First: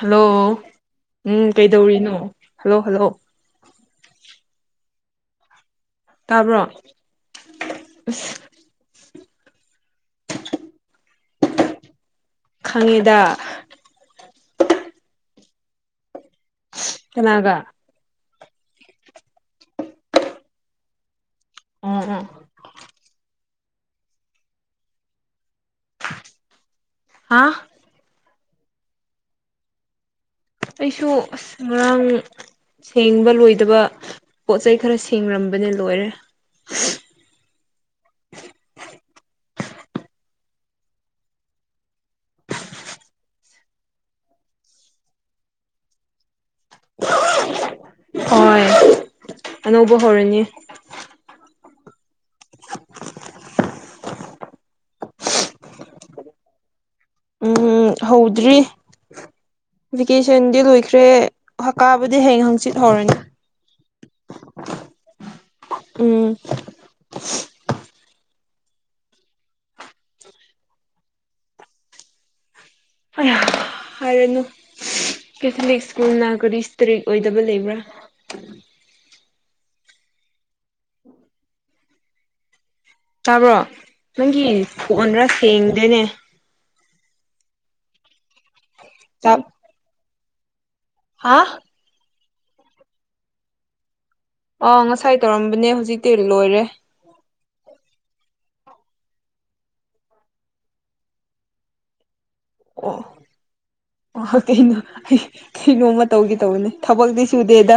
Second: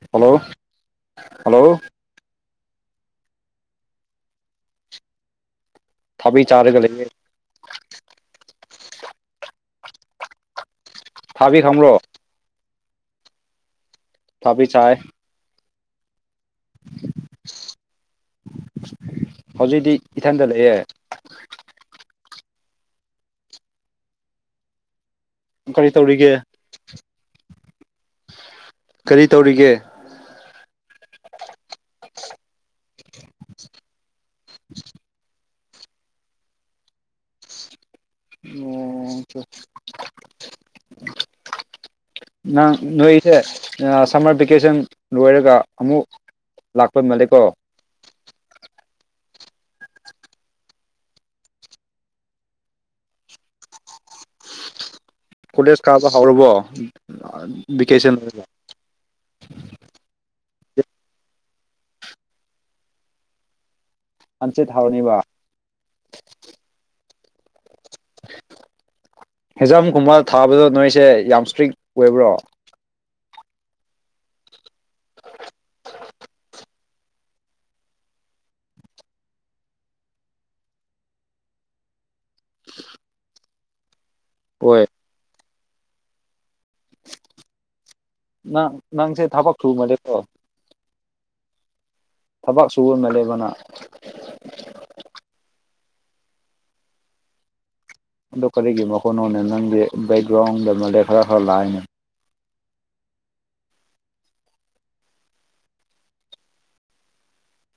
hello um hello ꯀꯩꯗꯧꯔꯤꯅꯣ hello hello ꯊꯥꯕꯤ ꯇꯥꯕ꯭ꯔꯣ ꯆꯥꯔꯒ ꯑꯁ ꯂꯩꯌꯦ ꯊꯥꯕꯤ ꯈꯪꯕꯣ ꯈꯪꯉꯦꯗ ꯊꯕꯤ ꯆꯦ ꯀꯅꯥꯒ ꯍꯧꯖꯤꯛꯤ ꯏꯊꯟꯗ ꯂꯛꯑꯦ [unintelligible] ꯀꯔꯤ ꯇꯧꯔꯤꯒꯦ ꯍꯥꯥ ꯀꯔꯤ ꯇꯧꯔꯤꯒꯦ ꯑꯩꯁꯨ ꯑ ꯉꯔꯥꯡ ꯁꯦꯡꯕ ꯂꯣꯏꯗꯕ ꯄꯣꯠ ꯆꯩꯩ ꯈꯔ ꯁꯦꯡꯡꯂ ꯅꯤ ꯂꯣꯏꯔꯦ [unintelligible] [inaudible] ꯅꯪ ꯅꯣꯏꯁꯦ ꯁꯝꯃꯔ ꯚꯦꯀꯦꯁꯟ ꯂꯣꯏꯔꯒ ꯑꯃꯨꯛ ꯂꯥꯛꯄ ꯃꯥꯂꯦꯀꯣ ꯍꯣꯏ ꯑꯅꯧꯕ ꯍꯧꯔꯅꯤ ꯀꯣꯂꯦꯖ ꯀꯥꯕ ꯍꯧꯔꯥꯕꯥ ꯎꯝ ꯍꯧꯗ꯭ꯔꯤ ꯚꯦꯀꯦꯁꯟꯗꯤ ꯂꯣꯏꯈ꯭ꯔꯦ ꯍꯀꯥꯕꯨꯗꯤ ꯍꯌꯦꯡ ꯍꯪꯆꯤꯠ ꯍꯧꯔꯅꯤ ꯍꯪꯆꯤꯠ ꯍꯥꯎꯅꯤꯕ ꯎꯝ ꯍꯦꯟꯖꯝ ꯈꯨꯨꯝꯃꯔ ꯊꯥꯕꯗꯣ ꯅꯣꯏꯁꯦ ꯌꯥꯝ ꯏꯁꯇ꯭ꯔꯤꯛ ꯑꯣꯏꯕ꯭ꯔꯣ ꯍꯥꯏꯔꯅꯨ ꯀꯦꯊꯂꯤꯛ ꯁ꯭ꯀꯨꯜꯅ ꯀꯔꯤ ꯏꯁꯇ꯭ꯔꯤꯛ ꯑꯣꯏꯗꯕ ꯂꯩꯕ꯭ꯔꯥ ꯇꯥꯕ꯭ꯔꯣ ꯅꯪꯒꯤ ꯑꯣꯏ ꯐꯣꯟꯗ꯭ꯔꯥ ꯁꯦꯡꯗꯦꯅꯦ ꯅꯪ ꯅꯪꯁꯦ ꯊꯕꯛ ꯊꯨꯕꯅꯦ ꯀꯣ ꯍꯥ ꯊꯕꯛ ꯁꯨ ꯑꯣꯏꯅ ꯂꯩꯕꯅ ꯑꯥ ꯉꯁꯥꯏ ꯇꯧꯔꯝꯕꯅꯦ ꯍꯧꯖꯤꯛꯇꯤ ꯂꯣꯏꯔꯦ ꯑꯗꯨ ꯀꯔꯤꯒꯤ ꯃꯈꯣꯏꯅꯣꯅꯦ ꯅꯪꯒꯤ ꯕꯦꯛꯒ꯭ꯔꯥꯎꯟꯗ ꯃꯩ ꯈꯔ ꯈꯔ ꯂꯥꯛꯑꯅꯦ [unintelligible] ꯑꯣ ꯀꯩꯅꯣ ꯑꯩ ꯀꯩ ꯅꯣꯝꯃ ꯇꯧꯒꯦ ꯇꯧꯕꯅꯦ ꯊꯕꯛꯇꯤ ꯁꯨꯗꯦꯗ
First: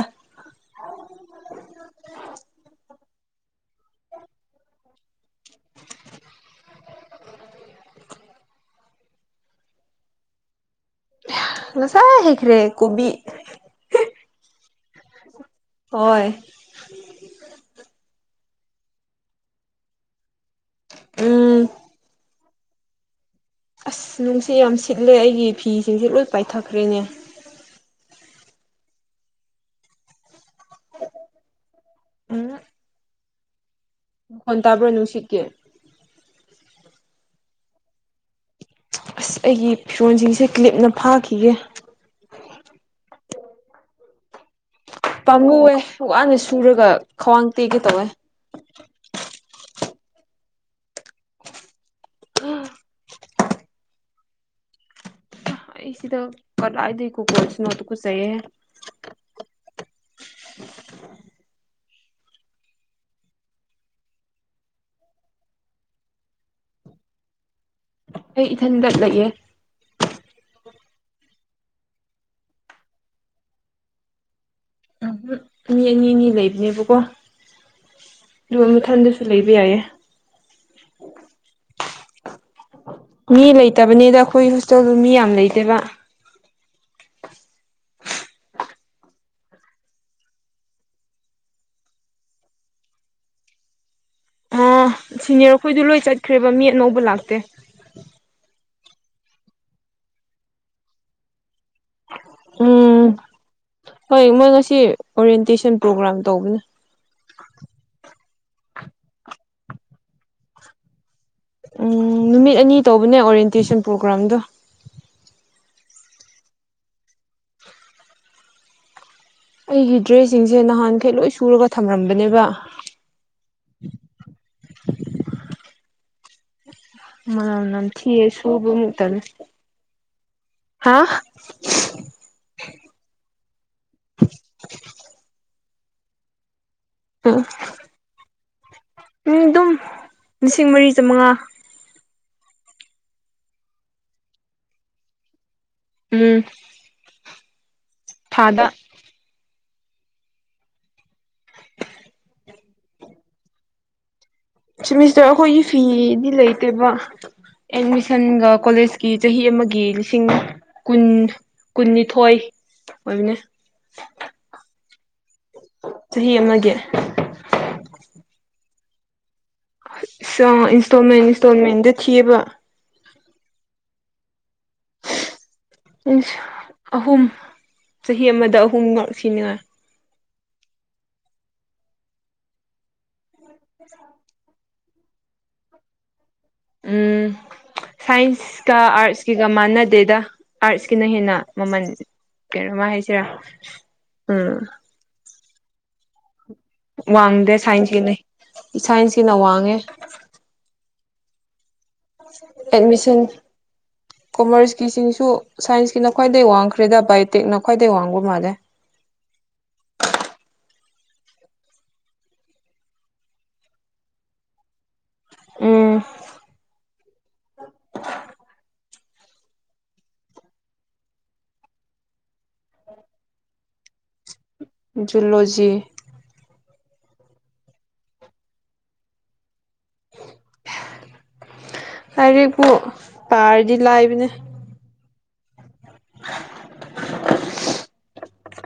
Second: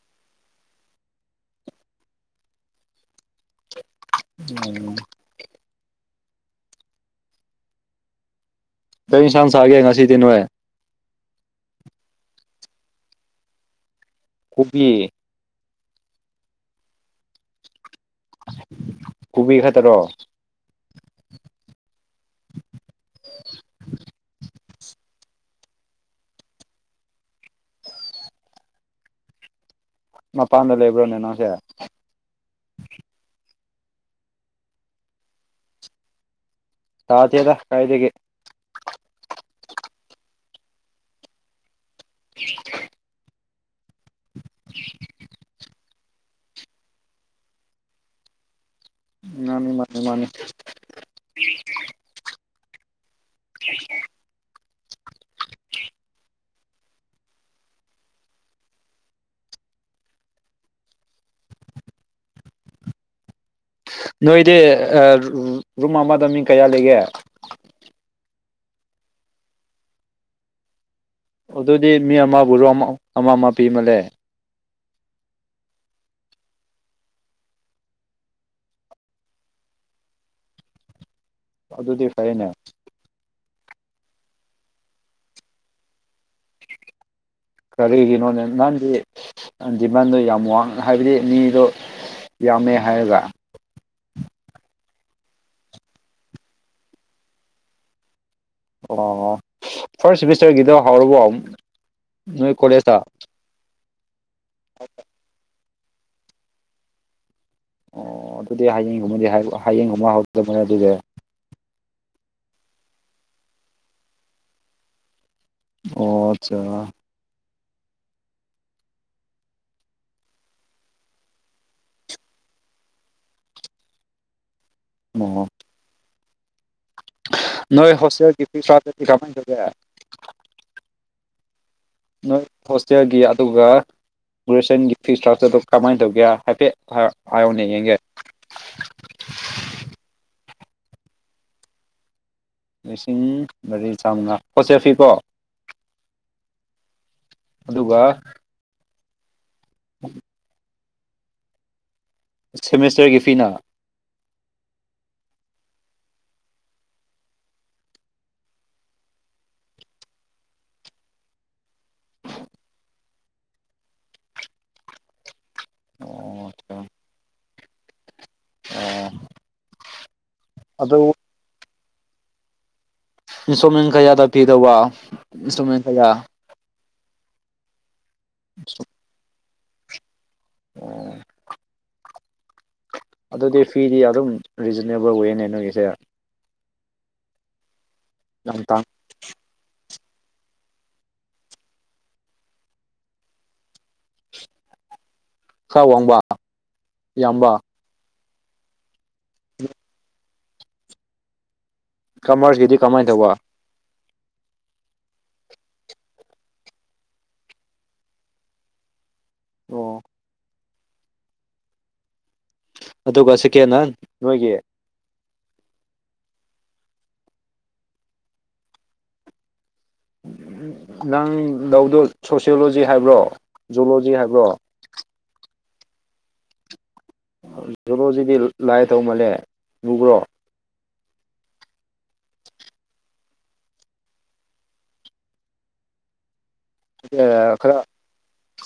[unintelligible] ꯀꯩ ꯌꯦꯟꯁꯪ ꯆꯥꯒꯦ ꯉꯁꯤꯗꯦ ꯅꯣꯏ ꯉꯁꯥꯏ ꯍꯥꯏꯈ꯭ꯔꯦ ꯀꯣꯕꯤ ꯀꯣꯕꯤ ꯍꯣꯏ [inaudible] ꯀꯣꯕꯤ ꯈꯛꯇꯔꯣ ꯎꯝ ꯑꯁ ꯅꯨꯡꯁꯤꯠ ꯌꯥꯝ ꯁꯤꯠꯂꯦ ꯑꯩꯒꯤ ꯐꯤꯁꯤꯡꯁꯦ ꯂꯣꯏ ꯄꯥꯏꯊꯈ꯭ꯔꯦꯅꯦ ꯃꯄꯥꯟꯗ ꯂꯩꯕ꯭ꯔꯣꯅꯦ ꯅꯪꯁꯦ ꯑ ꯍꯣꯟ ꯇꯥꯕ꯭ꯔꯣ ꯅꯨꯡꯁꯤꯛꯀꯦ ꯁꯥꯗꯗ ꯀꯥꯏꯗꯒꯤ ꯑꯁ ꯑꯩꯒꯤ ꯐꯤꯔꯣꯟꯁꯤꯡꯁꯦ ꯀ꯭ꯂꯤꯞꯅ ꯐꯥꯈꯤꯒꯦ [unintelligible] [inaudible] ꯄꯥꯝꯂꯨꯑꯦ ꯋꯥꯅ ꯁꯨꯔꯒ ꯈ꯭ꯋꯥꯡ ꯇꯦꯛꯒꯩ ꯇꯧꯋꯦ ꯃꯥꯅꯤ ꯃꯥꯅꯤ ꯃꯥꯅꯤ ꯎ ꯑꯩ ꯁꯤꯗ ꯀꯔꯂꯏꯗ ꯀꯣ ꯀ ꯏꯁꯅꯣꯗꯨ ꯀꯁꯦ ꯅꯣꯏꯗꯤ ꯔꯨꯝ ꯑꯃꯗ ꯃꯤ ꯀꯌꯥ ꯂꯩꯒꯦ ꯑꯩ ꯏꯊꯟ ꯆꯠꯂꯒꯦ ꯑꯗꯨꯗꯤ ꯃꯤ ꯑꯃ ꯔꯣ ꯑꯃ ꯑꯃ ꯑꯃ ꯄꯤꯃꯜꯂꯦ ꯎꯝ ꯃꯤ ꯑꯅꯤ ꯑꯅꯤ ꯂꯩꯕꯅꯦꯕꯀꯣ ꯂ ꯃꯊꯟꯗꯁꯨ ꯂꯩꯕ ꯌꯥꯏꯌꯦꯦ ꯑꯗꯨꯗꯤ ꯐꯩꯅꯦ ꯃꯤ ꯂꯩꯇꯕꯅꯦꯗ ꯑꯩꯈꯣꯏ ꯍꯣꯁꯇꯦꯜꯗꯨ ꯃꯤ ꯌꯥꯝ ꯂꯩꯇꯦꯕ ꯀꯔꯤ ꯀꯒꯤꯅꯣꯅꯦ ꯅꯍꯪꯗꯤ ꯅꯗꯤ ꯅꯟꯗꯣ ꯌꯥꯝ ꯋꯥꯡꯅ ꯍꯥꯏꯕꯗꯤ ꯃꯤꯗꯣ ꯌꯥꯝꯃꯦ ꯍꯥꯏꯖ ꯑꯥ ꯁꯤꯅꯤꯌꯔ ꯑꯩꯈꯣꯏꯗ ꯂꯣꯏ ꯆꯠꯈ꯭ꯔꯦꯕ ꯃꯤ ꯑꯅꯧꯕ ꯂꯥꯛꯇꯦ ꯑꯣ ꯐꯥꯔꯁ ꯁꯤꯦꯃꯤꯁꯇꯔꯒꯤꯗ ꯍꯥꯎꯔꯕꯨꯛ ꯅꯣꯏ ꯀꯣꯂꯦꯖꯇ ꯎꯝ ꯍꯣꯏ ꯃꯣꯏ ꯉꯁꯤ ꯑꯣꯔꯤꯌꯦꯟꯇꯦꯁꯟ ꯄ꯭ꯔꯣꯒ꯭ꯔꯥꯝ ꯇꯧꯕꯅꯦ ꯑꯣ ꯑꯗꯨꯗꯤ ꯍꯌꯦꯡꯒꯨꯝꯕꯗꯤ ꯍꯌꯦꯡꯒꯨꯝꯕ ꯍꯧꯗꯕꯅꯦ ꯑꯗꯨꯗꯤ ꯎꯝ ꯅꯨꯃꯤꯠ ꯑꯅꯤ ꯇꯧꯕꯅꯦ ꯑꯣꯔꯌꯦꯦꯟꯇꯦꯁꯟ ꯄ꯭ꯔꯣꯒ꯭ꯔꯥꯝꯗꯣ ꯑꯣ ꯑꯠꯆꯥ ꯑꯩꯒꯤ ꯗ꯭ꯔꯦꯁꯁꯤꯡꯁꯦ ꯅꯍꯥꯟꯈꯩ ꯂꯣꯏ ꯁꯨꯔꯒ ꯊꯝꯔꯝꯕꯅꯦꯕ ꯑꯣ ꯃꯅꯥꯝꯅꯥꯝ ꯅꯣꯏ ꯍꯣꯁꯇꯦꯜꯒꯤ ꯐꯤ ꯊꯁꯨꯕꯃꯨ ꯏꯁꯇ꯭ꯔꯛꯆꯔꯗꯤ ꯇꯂ ꯀꯃꯥꯏꯅ ꯇꯧꯒꯦ ꯍꯥ ꯅꯣꯏ ꯍꯣꯁꯇꯦꯜꯒꯤ ꯑꯗꯨꯒ ꯒ꯭ꯔꯦꯖꯨꯋꯌꯦꯁꯟꯒꯤ ꯐꯤ ꯏꯁꯇ꯭ꯔꯛꯆꯔꯗꯣ ꯀꯃꯥꯏꯅ ꯇꯧꯒꯦ ꯍꯥꯏꯐꯦꯠ ꯑꯌꯣꯅꯦ ꯌꯦꯡꯒꯦ ꯃꯤ ꯑꯗꯨꯝ ꯂꯤꯁꯤꯡ ꯃꯔꯤ ꯆꯃꯉꯥ ꯂꯤꯁꯤꯡ ꯃꯔꯤ ꯆꯥꯝꯃꯉꯥ ꯄꯣꯆꯦ ꯐꯤꯀꯣ ꯎꯝ ꯑꯗꯨꯒ ꯊꯥꯗ ꯎꯝ ꯁꯦꯃꯤꯁꯇꯔꯒꯤ ꯐꯤꯅ ꯁꯤꯃꯤꯁꯇꯔ ꯑꯩꯈꯣꯏꯒꯤ ꯐꯤꯗꯤ ꯂꯩꯇꯦꯕ ꯑꯦꯠꯃꯤꯁꯟꯒ ꯀꯣꯂꯦꯖꯀꯤ ꯆꯍꯤ ꯑꯃꯒꯤ ꯂꯤꯁꯤꯡ ꯀꯨꯟ ꯀꯨꯟꯅꯤꯊꯣꯏ ꯑꯣꯏꯕꯅꯦ ꯆꯍꯤ ꯑꯣ ꯑꯃꯒꯤ ꯑꯣ ꯑ ꯑꯗꯨ ꯏꯟꯁꯇꯣꯜꯃꯦꯟ ꯏꯟꯁꯇꯣꯜꯃꯦꯟꯗ ꯊꯤꯑꯕ ꯏꯟꯁꯇ꯭ꯔꯣꯃꯦꯟ ꯀꯌꯥꯗꯥ ꯄꯤꯗꯕ ꯏꯁꯇ꯭ꯔꯣꯃꯦꯟ ꯑꯍꯨꯝ ꯆꯍꯤ ꯑꯃꯗ ꯑꯍꯨꯝꯃꯛꯛ ꯁꯤꯅꯤꯉꯥꯏ ꯑꯣꯝ ꯑꯗꯨꯗꯤ ꯐꯤꯗꯤ ꯑꯗꯨꯝ ꯔꯤꯖꯅꯦꯕꯜ ꯋꯦꯅꯦ ꯅꯣꯏꯒꯤꯁꯦ ꯎꯝ ꯌꯥꯝ ꯁꯥꯏꯟꯁ ꯀ ꯇꯥꯡ ꯑꯔꯠꯁ ꯀꯒ ꯃꯥꯟꯅꯗꯦꯗ ꯑꯥꯔꯠꯁꯀꯤꯅ ꯍꯦꯟꯅ ꯃꯃꯜ ꯀꯩꯅꯣꯃ ꯍꯥꯏꯁꯤꯔꯥ ꯎꯝ ꯁꯥ ꯋꯥꯡꯕ ꯌꯥꯝꯕ ꯋꯥꯡꯗꯦ ꯁꯥꯏꯟꯁꯀꯤꯅꯦ ꯁꯥꯏꯟꯁꯀꯤꯅ ꯋꯥꯡꯉꯦ ꯀꯃꯔꯁꯀꯤꯗꯤ ꯀꯃꯥꯏꯅ ꯑꯦꯗꯃꯤꯁꯟ ꯇꯧꯕ ꯀꯣꯃꯔꯁꯀꯤꯁꯤꯡꯁꯨ ꯁꯥꯏꯟꯁꯀꯤꯅ ꯈ꯭ꯋꯥꯏꯗꯒꯤꯩ ꯋꯥꯡꯈ꯭ꯔꯦꯗ ꯕꯥꯏꯑꯣꯇꯦꯛꯅ ꯈ꯭ꯋꯥꯏꯗꯩ ꯋꯥꯡꯕ ꯃꯥꯜꯂꯦ ꯑꯣ ꯑꯗꯨꯒ ꯁꯦꯀꯦꯟ ꯍꯥꯟ ꯅꯣꯏꯒꯤ ꯎꯝ ꯅꯪ ꯂꯧꯗꯣ ꯁꯣꯁꯤꯌꯣꯂꯣꯖꯤ ꯍꯥꯏꯕ꯭ꯔꯣ ꯖꯨꯂꯣꯖꯤ ꯍꯥꯏꯕ꯭ꯔꯣ ꯖꯨꯂꯣꯖꯤ ꯂꯣꯁꯤꯗꯤ ꯂꯥꯏ ꯇꯧꯃꯜꯂꯦ ꯂꯨꯈ꯭ꯔꯣ ꯍꯥꯏꯔꯔꯤꯕꯕꯨ ꯄꯥꯔꯗꯤ ꯂꯥꯏꯕꯅꯦ ꯑ ꯈꯔ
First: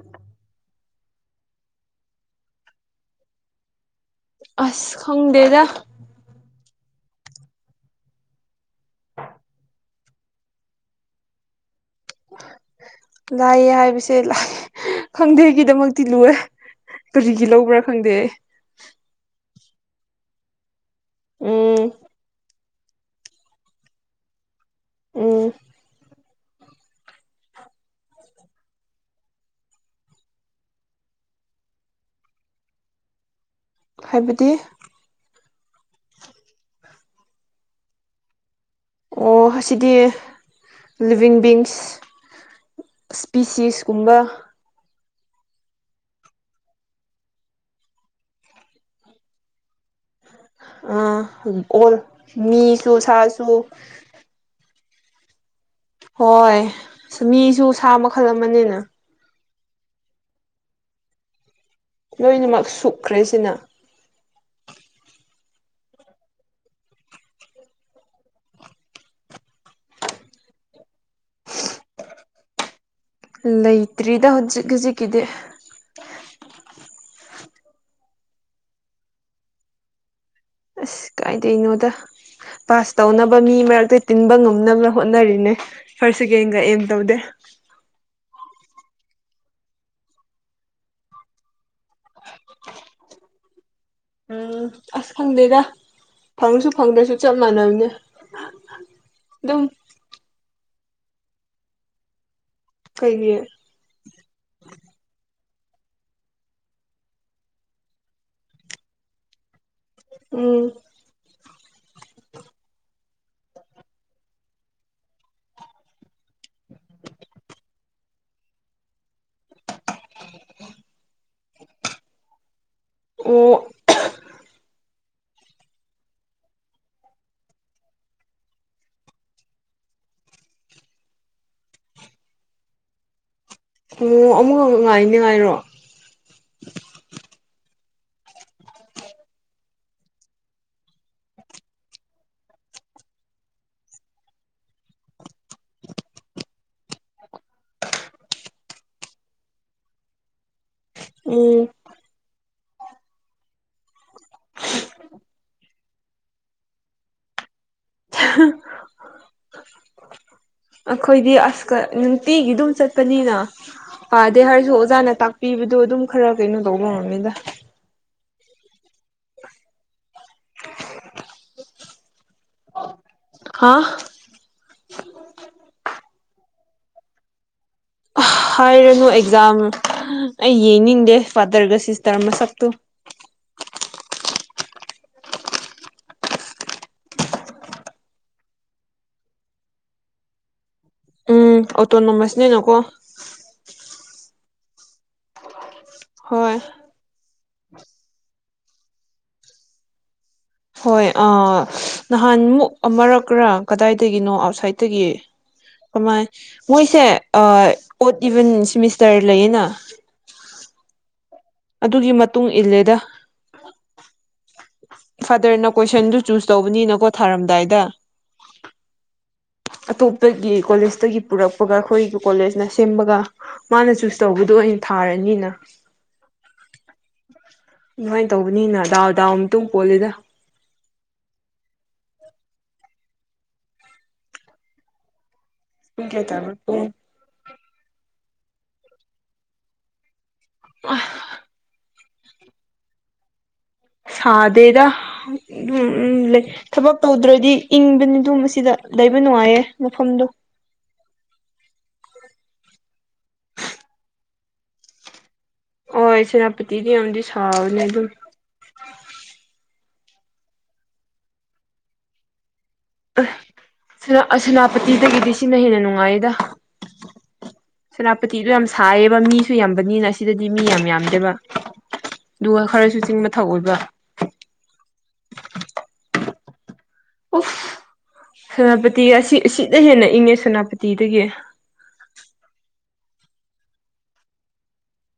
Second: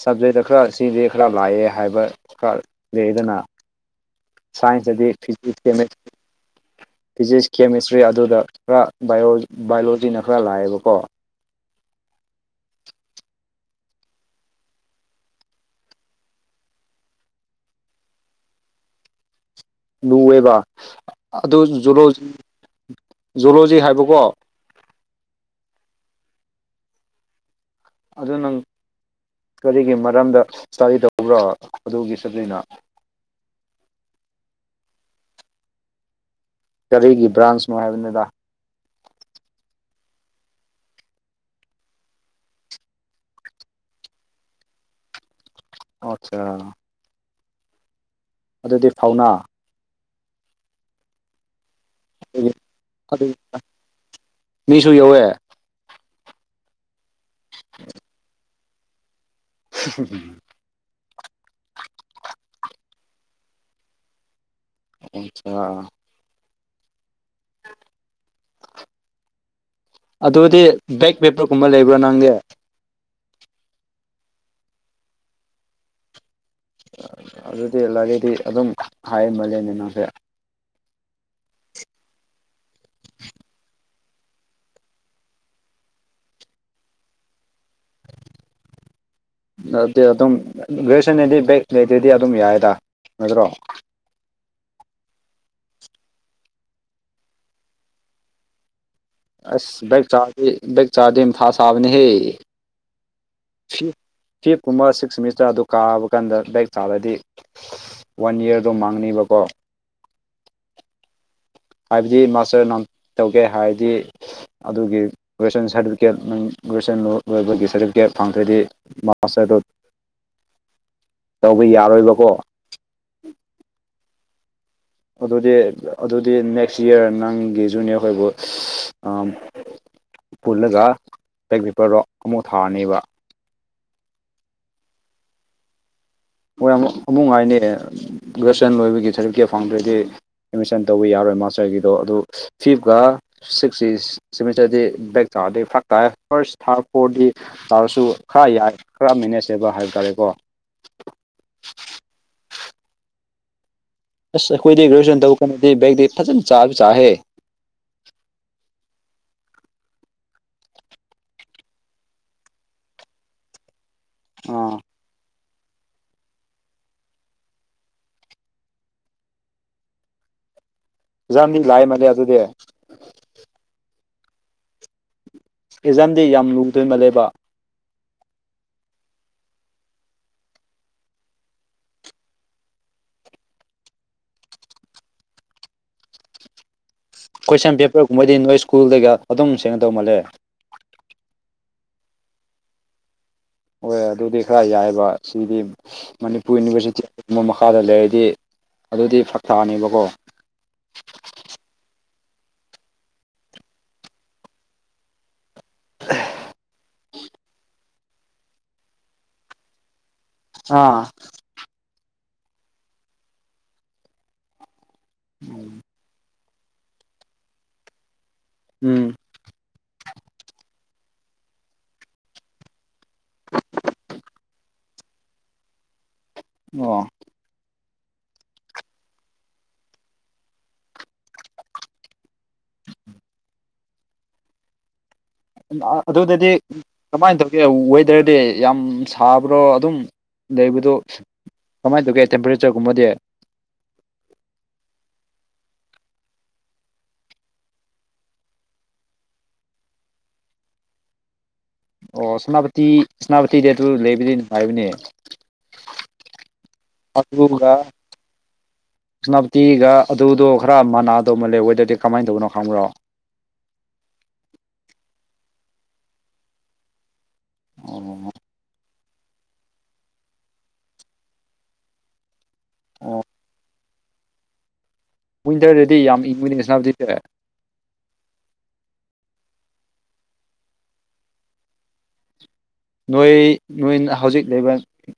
ꯁꯕꯖꯦꯛꯇ ꯈꯔ ꯁꯤꯁꯦ ꯈꯔ ꯂꯥꯛꯑꯦ ꯍꯥꯏꯕ ꯈꯔ ꯂꯩꯗꯅ ꯑꯁ ꯁꯥꯏꯟꯁꯇꯗꯤ ꯈꯪꯗꯦꯗ ꯐꯤꯖꯤꯛꯁ ꯐꯤꯖꯤꯛꯁ ꯀꯦꯃꯤꯁꯇ꯭ꯔꯤ ꯑꯗꯨꯗ ꯈꯔ ꯕꯥꯑꯣ ꯕꯥꯏꯑꯣꯂꯣꯖꯤꯅ ꯈꯔ ꯂꯥꯏꯑꯦꯕꯀꯣ ꯂꯥꯛꯌꯦꯦ ꯍꯥꯏꯕꯁꯦ ꯂꯥꯛꯑꯦ ꯈꯪꯗꯩꯒꯤꯗꯃꯛꯇꯤ ꯂꯨꯔꯦ ꯀꯔꯤꯒꯤ ꯂꯧꯕ꯭ꯔꯥ ꯈꯪꯗꯦ ꯂꯨꯑꯦꯕ ꯑꯗꯨ ꯎꯝ ꯖꯂꯣ ꯖꯣꯂꯣꯖꯤ ꯍꯥꯏꯕꯀꯣ ꯎꯝ ꯑꯗꯨ ꯅꯪ ꯀꯔꯤꯒꯤ ꯃꯔꯝꯗ ꯏꯁꯇꯥꯗꯤ ꯇꯧꯕ꯭ꯔꯣ ꯑꯗꯨꯒꯤ ꯁꯕꯖꯦꯛꯅ ꯍꯥꯏꯕꯗꯤ ꯀꯔꯤꯒꯤ ꯕ꯭ꯔꯥꯟꯁꯅꯣ ꯍꯥꯏꯕꯅꯤꯗ ꯑꯣ ꯑꯁꯤꯗꯤ ꯂꯤꯕꯤꯡ ꯕꯤꯟꯁ ꯏꯁꯄꯤꯁꯤꯁꯀꯨꯝꯕ ꯑꯆꯥ ꯑꯗꯨꯗꯤ ꯐꯥꯎꯅꯥ ꯑ ꯑꯣ ꯃꯤꯁꯨ ꯑꯗꯨ ꯁꯥꯁꯨ ꯃꯤꯁꯨ ꯌꯧꯋꯦ ꯍꯣꯏ ꯃꯤꯁꯨ ꯁꯥ ꯃꯈꯜ ꯑꯃꯅꯤꯅꯦꯅ ꯎ ꯂꯣꯏꯅꯃꯛ ꯁꯨꯛꯈ꯭ꯔꯦꯁꯤꯅ ꯑꯆꯥ ꯑꯗꯨꯗꯤ ꯕꯦꯛ ꯄꯦꯄꯔꯒꯨꯝꯕ ꯂꯩꯕ꯭ꯔꯣ ꯅꯪꯗꯤ ꯂꯩꯇ꯭ꯔꯤꯗ ꯍꯧꯖꯤꯛ ꯍꯧꯖꯤꯛꯀꯤꯗꯤ ꯑꯗꯨꯗꯤ ꯂꯥꯏꯔꯤꯗꯤ ꯑꯗꯨꯝ ꯍꯥꯏꯃꯂꯦꯅꯦ ꯅꯪꯁꯦ ꯑꯁ ꯀꯥꯏꯗꯩꯅꯣꯗ ꯄꯥꯁ ꯇꯧꯅꯕ ꯃꯤ ꯃꯔꯛꯇ ꯇꯤꯟꯕ ꯉꯝꯅꯕ ꯍꯣꯠꯅꯔꯤꯅꯦ ꯐꯥꯔꯁ ꯁꯦꯀꯦꯟꯒ ꯑꯦꯝ ꯇꯧꯗꯦ [inaudible] ꯑꯗꯨ ꯑꯗꯨꯝ ꯒꯦꯁꯟꯅꯗꯤ ꯕꯦꯛ ꯂꯩꯇ꯭ꯔꯗꯤ ꯑꯗꯨꯝ ꯌꯥꯏꯗ ꯅꯠꯇ꯭ꯔꯣ ꯎꯝ ꯑꯁ ꯈꯪꯗꯦꯗ ꯐꯪꯁꯨ ꯐꯪꯗ꯭ꯔꯁꯨ ꯆꯞ ꯃꯥꯟꯅꯕꯅꯦ ꯑ ꯑꯁ ꯕꯛ ꯆꯥꯔꯗꯤ ꯕꯛ ꯆꯥꯔꯗꯤ ꯑꯃ ꯊꯥ ꯁꯥꯕꯅꯦꯍꯦ ꯀꯩꯒꯤ ꯐꯤ ꯐꯤꯞ ꯀꯨꯝꯕ ꯁꯤꯛꯁ ꯃꯤꯁꯇꯔ ꯑꯗꯨ ꯀꯥꯕ ꯀꯥꯟꯗ ꯕꯥꯏꯛ ꯆꯥꯔꯗꯤ ꯋꯥꯟ ꯌꯔꯗꯣ ꯃꯥꯡꯅꯦꯕꯀꯣ ꯎꯝ ꯍꯥꯏꯕꯗꯤ ꯃꯥꯁꯇꯔ ꯅ ꯇꯧꯒꯦ ꯍꯥꯏꯔꯗꯤ ꯑꯗꯨꯒꯤ ꯒ꯭ꯔꯦꯖꯨꯋꯁꯟ ꯁꯥꯔꯇꯤꯐꯤꯀꯦꯠ ꯒ꯭ꯔꯦꯖꯨꯋꯁꯟ ꯂꯣꯏꯕꯒꯤ ꯁꯥꯔꯇꯤꯐꯤꯀꯦꯠ ꯐꯪꯗ꯭ꯔꯣꯏꯗꯤ ꯄꯣꯁꯠꯇꯣ ꯇꯧꯕ ꯌꯥꯔꯣꯏꯕꯀꯣ ꯑꯣ ꯑꯗꯨꯗꯤ ꯑꯗꯨꯗꯤ ꯅꯦꯛꯁ ꯏꯌꯥꯔ ꯅꯪꯒꯤ ꯖꯨꯅꯤꯌꯔꯈꯣꯏꯕꯨ [unintelligible] ꯄꯨꯜꯂꯒ ꯄꯕꯦꯛ ꯄꯔꯗꯣ ꯑꯃꯨꯐꯛ ꯊꯥꯔꯅꯦꯕ ꯑꯣ ꯑꯃꯨꯛ ꯉꯥꯏꯅꯦ ꯉꯥꯏꯔꯣ ꯍꯣꯏ ꯑꯃꯨꯛ ꯑꯃꯨꯛꯉꯥꯏꯅꯤ ꯒ꯭ꯔꯦꯖꯨꯑꯦꯁꯟ ꯂꯣꯏꯕꯒꯤ ꯁꯥꯔꯇꯤꯐꯤꯀꯦꯠ ꯐꯪꯗ꯭ꯔꯗꯤ ꯑꯦꯠꯃꯤꯁꯟ ꯇꯧꯕ ꯌꯥꯔꯣꯏ ꯃꯥꯁꯇꯔꯒꯤꯗꯣ ꯑꯗꯨ ꯐꯤꯐꯀ ꯁꯤꯛꯁꯇꯤ ꯁꯤꯃꯤꯇꯔꯗꯤ ꯕꯦꯛ ꯇꯥꯔꯗꯤ ꯐꯛ ꯇꯥꯏꯔ ꯐꯥꯔꯁ ꯊꯥꯔꯠ ꯐꯣꯔꯗꯤ ꯇꯥꯔꯁꯨ ꯈꯔ ꯌꯥꯏ ꯈꯔ ꯃꯦꯅꯦꯖ ꯍꯥꯏꯕ ꯍꯥꯏꯕ ꯇꯥꯔꯦꯀꯣ ꯎꯝ ꯑꯁ ꯑꯩꯈꯣꯏꯗꯤ ꯒ꯭ꯔꯦꯖꯨꯋꯦꯁꯟ ꯇꯧꯔ ꯀꯥꯟꯗꯗꯤ ꯕꯦꯛꯇꯤ ꯐꯖꯅ ꯆꯥ [unintelligible] ꯆꯥꯍꯦ [unintelligible] ꯑꯩꯈꯣꯏꯗꯤ ꯑꯁꯀ ꯅꯨꯡꯇꯤꯒꯤ ꯑꯗꯨꯝ ꯆꯠꯄꯅꯤꯅ ꯄꯥꯗꯦ ꯍꯥꯏꯔꯁꯨ ꯑꯥ ꯑꯣꯖꯥꯅ ꯇꯥꯛꯄꯤꯕꯗꯣ ꯑꯗꯨꯝ ꯈꯔ ꯀꯩꯅꯣ ꯇꯧꯕ ꯉꯝꯃꯤꯗ [unintelligible] ꯂꯥꯛꯏ ꯃꯥꯜꯂꯦ ꯑꯗꯨꯗꯤ ꯍꯥꯥ ꯑꯦꯛꯖꯥꯝꯗꯤ ꯌꯥꯝ ꯂꯨ [unintelligible] ꯍꯥꯏꯔꯅꯨ ꯑꯦꯛꯖꯥꯝ ꯑꯩ ꯌꯦꯡꯅꯤꯡꯗꯦ ꯐꯥꯗꯔꯒ ꯁꯤꯁꯇꯔ ꯃꯁꯛꯇꯨ ꯀꯣꯏꯁꯟ ꯄꯦꯄꯔꯒꯨꯝꯕꯩꯗꯤ ꯅꯣꯏ ꯁ꯭ꯀꯨꯜꯗꯒ ꯑꯗꯨꯝ ꯁꯦꯡꯅ ꯇꯧꯃꯜꯂꯦ ꯎꯝ ꯑꯣꯇꯣꯅꯣꯃꯁꯅꯤ ꯅꯀꯣ ꯍꯣꯏ ꯑꯗꯨꯗꯤ ꯈꯔ ꯌꯥꯏꯑꯕ ꯁꯤꯗꯤ ꯍꯣꯏ ꯃꯅꯤꯄꯨꯔ ꯌꯨꯅꯤꯚꯔꯁꯤꯇꯤ ꯃꯈꯥꯗ ꯂꯩꯔꯗꯤ ꯑꯗꯨꯗꯤ ꯐꯛꯊꯥꯅꯦꯕꯀꯣ ꯍꯣꯏ ꯑꯥ ꯅꯍꯥꯟꯃꯨꯛ ꯑꯃꯔꯛꯀꯔꯥ ꯀꯗꯥꯏꯗꯒꯤꯅꯣ ꯑꯥꯎꯠꯁꯥꯏꯇꯒꯤ ꯀꯃꯥꯏ ꯃꯣꯏꯁꯦ ꯑꯣꯠ ꯏꯚꯟ ꯁꯤꯃꯤꯁꯇꯔ ꯂꯩꯌꯦꯅ ꯑꯥ ꯑꯗꯨꯒꯤ ꯃꯇꯨꯡ ꯏꯜꯂꯦꯗ ꯐꯥꯗꯔꯅ ꯀꯣꯏꯁꯟꯗꯨ ꯆꯨꯁ ꯇꯧꯕꯅꯤꯅꯀꯣ ꯊꯥꯔꯝꯗꯥꯏꯗ ꯎꯝ ꯑꯇꯣꯞꯄꯒꯤ ꯀꯣꯂꯦꯖꯇꯒꯤ ꯄꯨꯔꯛꯄꯒ ꯑꯩꯈꯣꯏꯒꯤ ꯀꯣꯂꯦꯖꯅ ꯁꯦꯝꯕꯒ ꯃꯥꯅ ꯆꯨꯁ ꯇꯧꯕꯗꯣ ꯑꯣꯏꯅ ꯊꯥꯔꯅꯤꯅ [inaudible] ꯑꯣ ꯑꯗꯨꯃꯥꯏꯅ ꯇꯧꯕꯅꯤꯅ ꯗꯥꯎ ꯗꯥꯎ ꯑꯃ ꯃꯇꯨꯡ ꯄꯣꯜꯂꯤꯗ ꯄꯨꯡ ꯀꯌꯥ ꯑꯗꯨꯗꯗꯤ ꯇꯥꯕ꯭ꯔꯥ ꯄꯨꯡ ꯀꯃꯥꯏꯅ ꯇꯧꯒꯦ ꯋꯦꯗꯔꯗꯤ ꯌꯥꯝ ꯁꯥꯕ꯭ꯔꯣ ꯑꯗꯨꯝ ꯂꯩꯕꯗꯣ ꯀꯃꯥꯏ ꯇꯧꯒꯦ ꯇꯦꯝꯄꯔꯦꯆꯔꯒꯨꯝꯕꯗꯤ ꯁꯥꯗꯦꯗ ꯎꯝ ꯎꯝ ꯂꯩ ꯊꯕꯛ ꯇꯧꯗ꯭ꯔꯗꯤ ꯏꯪꯕꯅꯤꯗꯨ ꯃꯁꯤꯗ ꯂꯩꯕ ꯅꯨꯡꯉꯥꯏꯌꯦ ꯃꯐꯝꯗꯣ ꯑꯣ ꯁꯣꯅꯥꯄꯇꯤ ꯁꯦꯅꯥꯄꯇꯤ ꯗꯦꯠꯇꯨ ꯂꯩꯕꯗꯤ ꯅꯨꯡꯉꯥꯏꯕꯅꯦ ꯍꯣꯏ ꯁꯦꯅꯥꯄꯇꯤꯗꯤ ꯑꯃꯗꯤ ꯁꯥꯕꯅꯦ ꯑꯗꯨꯝ ꯁꯅꯥꯞꯇꯤꯒ ꯑꯗꯨꯗꯣ ꯈꯔ ꯃꯅꯥ ꯇꯧꯃꯜꯂꯦ ꯋꯦꯗꯔꯗꯤ ꯀꯃꯥꯏꯅ ꯇꯧꯕꯅꯣ ꯈꯪꯕ꯭ꯔꯣ ꯁꯦꯅꯥꯄꯇꯤꯗꯒꯤꯗꯤ ꯁꯤꯅ ꯍꯦꯟꯅ ꯅꯨꯡꯉꯥꯏꯌꯦꯗ ꯑꯣ ꯁꯦꯅꯥꯄꯇꯤꯗꯨ ꯌꯥꯝ ꯁꯥꯏꯌꯦꯕ ꯃꯤꯁꯨ ꯌꯥꯝꯕꯅꯤꯅ ꯁꯤꯗꯗꯤ ꯃꯤ ꯌꯥꯝ ꯌꯥꯝꯗꯦꯕ ꯑꯗꯨꯒ ꯈꯔꯁꯨ ꯆꯤꯡ ꯑꯣ ꯃꯊꯛ ꯑꯣꯏꯕ ꯋꯤꯟꯇꯔꯗꯗꯤ ꯌꯥꯝ ꯏꯪ [unintelligible] ꯎꯐ ꯁꯦꯅꯥꯄꯇꯤ ꯑꯁꯤ ꯁꯤꯅ ꯍꯦꯟꯅ ꯏꯪꯉꯦ ꯁꯦꯅꯥꯄꯇꯤꯗꯒꯤ ꯅꯣꯏ ꯅꯣꯏꯅ ꯍꯧꯖꯤꯛ ꯂꯩꯕ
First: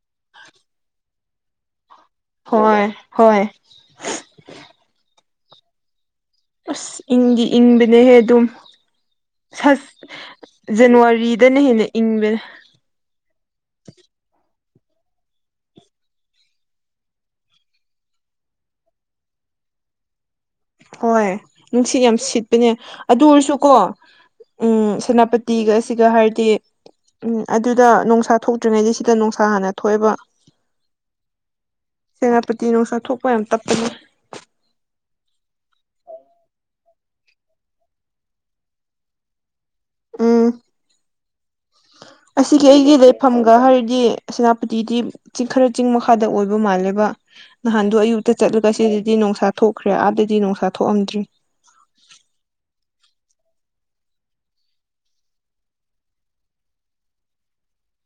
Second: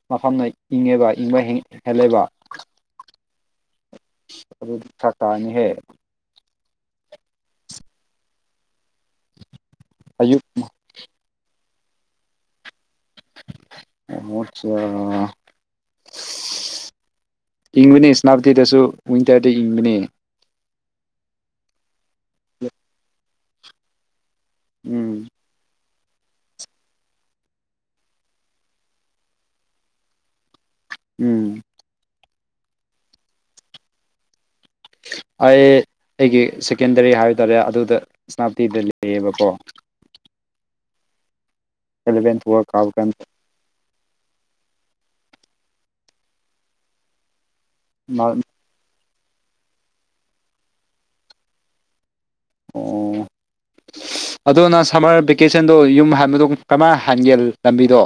ꯃꯐꯝꯅ ꯏꯪꯉꯦꯕ ꯏꯪꯕ ꯍꯦꯜꯂꯦꯕ ꯍꯣꯏ ꯍꯣꯏ ꯑꯗꯨ ꯊꯛꯇꯅꯤ ꯍꯦ ꯑꯁ ꯏꯪꯗꯤ ꯏꯪꯕꯅꯦꯍꯦ ꯑꯗꯨꯝ ꯑꯌꯨꯛ [unintelligible] ꯖꯅꯋꯥꯔꯤꯗꯅ ꯍꯦꯟꯅ ꯏꯪꯕ [unintelligible] ꯏꯪꯕꯅꯤ ꯁꯅꯥꯞꯇꯤꯗꯁꯨ ꯋꯤꯟꯇꯔꯗ ꯏꯪꯕꯅꯤ ꯍꯣꯏ ꯅꯨꯡꯁꯤꯠ ꯌꯥꯝ ꯁꯤꯠꯄꯅꯦ ꯑꯗꯨ ꯑꯣꯏꯔꯁꯨꯀꯣ ꯎꯝ ꯁꯦꯅꯥꯄꯇꯤꯒꯁꯤꯒ ꯍꯥꯏꯔꯗꯤ ꯎꯝ ꯑꯗꯨꯗ ꯅꯨꯡꯁꯥ ꯊꯣꯛꯇ꯭ꯔꯤꯉꯩꯗꯤ ꯁꯤꯗ ꯅꯨꯡꯁꯥ ꯍꯥꯟꯅ ꯊꯣꯛꯑꯦꯕ ꯎꯝ ꯁꯦꯅꯥꯄꯇꯤ ꯅꯨꯡꯁꯥ ꯊꯣꯛꯄ ꯌꯥꯝ ꯇꯞꯄꯅꯤ ꯑꯩ ꯑꯩꯒꯤ ꯁꯦꯀꯦꯟꯗꯔꯤ ꯍꯥꯏ ꯇꯥꯔꯦ ꯑꯗꯨꯗ ꯁꯅꯥꯞꯇꯤꯗ ꯂꯩꯌꯦꯕꯀꯣ ꯎꯝ ꯑꯦꯂꯚꯦꯟ ꯇꯨꯋꯦꯜꯕ ꯑꯁꯤꯒꯤ ꯀꯥꯕ ꯑꯩꯒꯤ ꯀꯥꯟ ꯂꯩꯐꯝ ꯍꯥꯏꯔꯗꯤ ꯁꯦꯅꯥꯄꯇꯤꯗꯤ ꯈꯔ ꯆꯤꯡ ꯃꯈꯥꯗ ꯑꯣꯏꯕ ꯃꯥꯜꯂꯦꯕ ꯅꯍꯥꯟꯗꯣ ꯑꯌꯨꯛꯇ ꯆꯠꯂꯒ ꯁꯤꯗꯗꯤ ꯅꯨꯡꯁꯥ ꯊꯣꯛꯈ꯭ꯔꯦ ꯑꯥꯗꯗꯤ ꯅꯨꯡꯁꯥ ꯊꯣꯛꯑꯝꯗ꯭ꯔ‌ꯦ ꯑꯣ ꯑꯗꯨꯗꯣꯅ ꯁꯝꯃꯔ ꯚꯦꯀꯦꯁꯟꯗꯣ ꯌꯨꯝ ꯍꯥꯟꯕꯗ ꯀꯔꯃꯥꯏꯅ ꯍꯟꯒꯦ ꯂꯝꯕꯤꯗꯣ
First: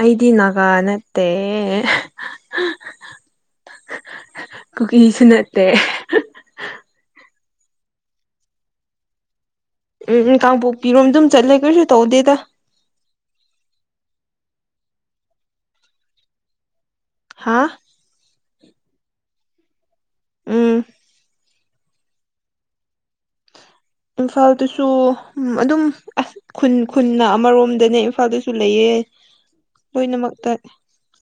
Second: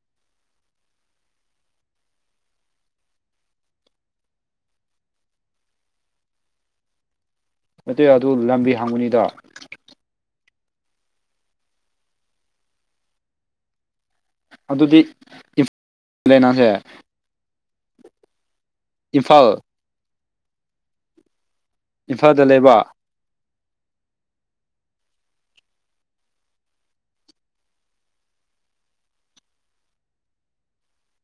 ꯑꯩꯗꯤ ꯅꯥꯒꯥ ꯅꯠꯇ‌ꯦ ꯀꯨꯀꯤꯁꯨ ꯅꯠꯇꯦ ꯅꯠꯇꯦ ꯑꯗꯨ ꯂꯝꯕꯤ ꯍꯪꯕꯅꯤꯗ ꯎꯝ ꯀꯥꯡꯄꯣꯛꯄꯤꯔꯣꯝ ꯑꯗꯨꯝ ꯆꯠꯂꯦ ꯀꯩꯁꯨ ꯇꯧꯗꯦꯗ ꯑꯗꯨꯗꯤ ꯏꯐ [unintelligible] ꯂꯩꯏꯅꯥꯁꯦ ꯍꯥꯥ ꯏꯝꯐꯥꯜ ꯎꯝ ꯏꯝꯐꯥꯜꯗ ꯂꯩꯕ ꯏꯝꯐꯥꯜꯗꯁꯨ ꯎꯝ ꯑꯗꯨꯝ ꯈꯨꯟ ꯈꯨꯟꯅ ꯑꯃꯔꯣꯝꯗꯅꯦ ꯏꯝꯐꯥꯜꯗꯁꯨ ꯂꯩꯌꯦ ꯂꯣꯏꯅꯃꯛꯇ